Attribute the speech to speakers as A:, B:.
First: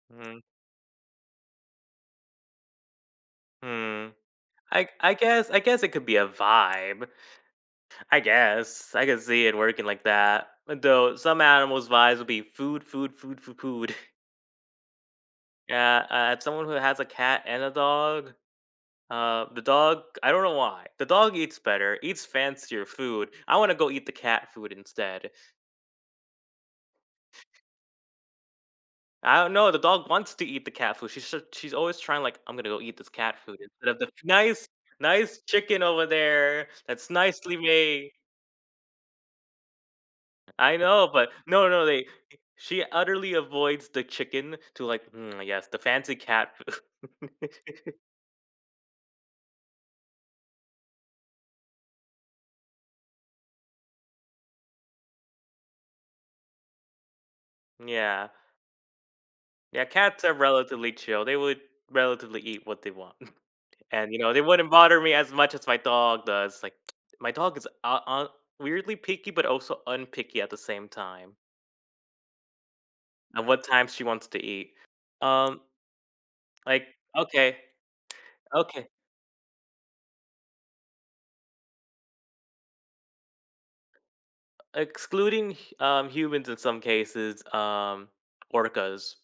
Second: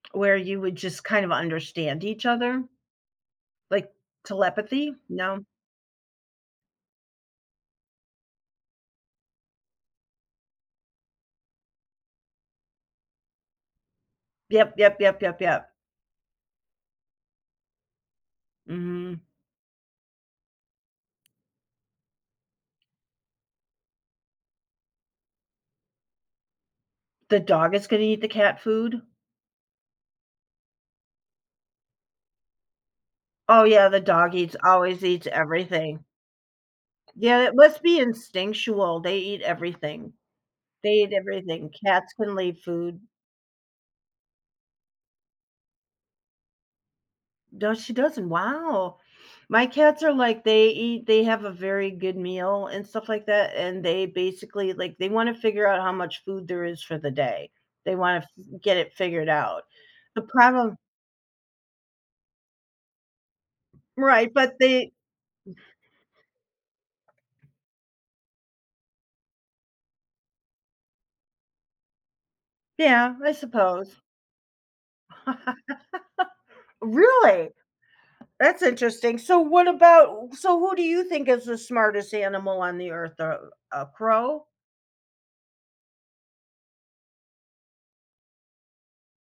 A: Where
B: Mhm.
A: you would just kind of understand each other? Like,
B: Mm. I
A: telepathy?
B: I
A: No?
B: guess I guess it could be a vibe. I guess, I can see it working like that. Though some animals' vibes will be food food food f food.
A: Yep, yep, yep, yep, yep.
B: Yeah, uh, someone who has a cat and a dog.
A: Mhm.
B: Uh, the dog, I don't know why. The dog eats better, eats fancier food. I wanna go eat the cat food instead.
A: The dog is gonna eat the cat food?
B: I dunno, the dog wants to eat the cat food, she's such she's always trying, like, I'm gonna go eat this cat food,
A: Oh, yeah,
B: instead
A: the
B: of the foo
A: dog eats
B: nice
A: always eats
B: nice chicken
A: everything.
B: over there that's
A: Yeah,
B: nicely
A: it must be
B: made.
A: instinctual, they eat everything.
B: I
A: They
B: know,
A: eat
B: but no,
A: everything.
B: no, they
A: Cats can leave
B: she
A: food.
B: utterly avoids the chicken to, like, "Hmm, yes, the fancy cat food."
A: Does she doesn't? Wow. My cats are like, they eat they have a very good meal and stuff like that, and they basically, like, they wanna figure out how much food there is for the day.
B: Mm,
A: They wanna
B: yeah.
A: f get it figured out.
B: Yeah,
A: The
B: cats are
A: problem
B: relatively chill. They would relatively eat what they want. And you
A: Right,
B: know, they
A: but
B: wouldn't
A: they
B: bother me as much as my dog does, like, my dog is uh, uh, weirdly picky but also unpicky at the same time.
A: Yeah, I
B: At what time
A: suppose.
B: she wants to eat. Um, like,
A: Really?
B: okay.
A: That's
B: Okay.
A: interesting. So, what about so who do you think is the smartest animal on the earth? Uh, a crow?
B: Excluding, h um, humans in some cases, um, orcas.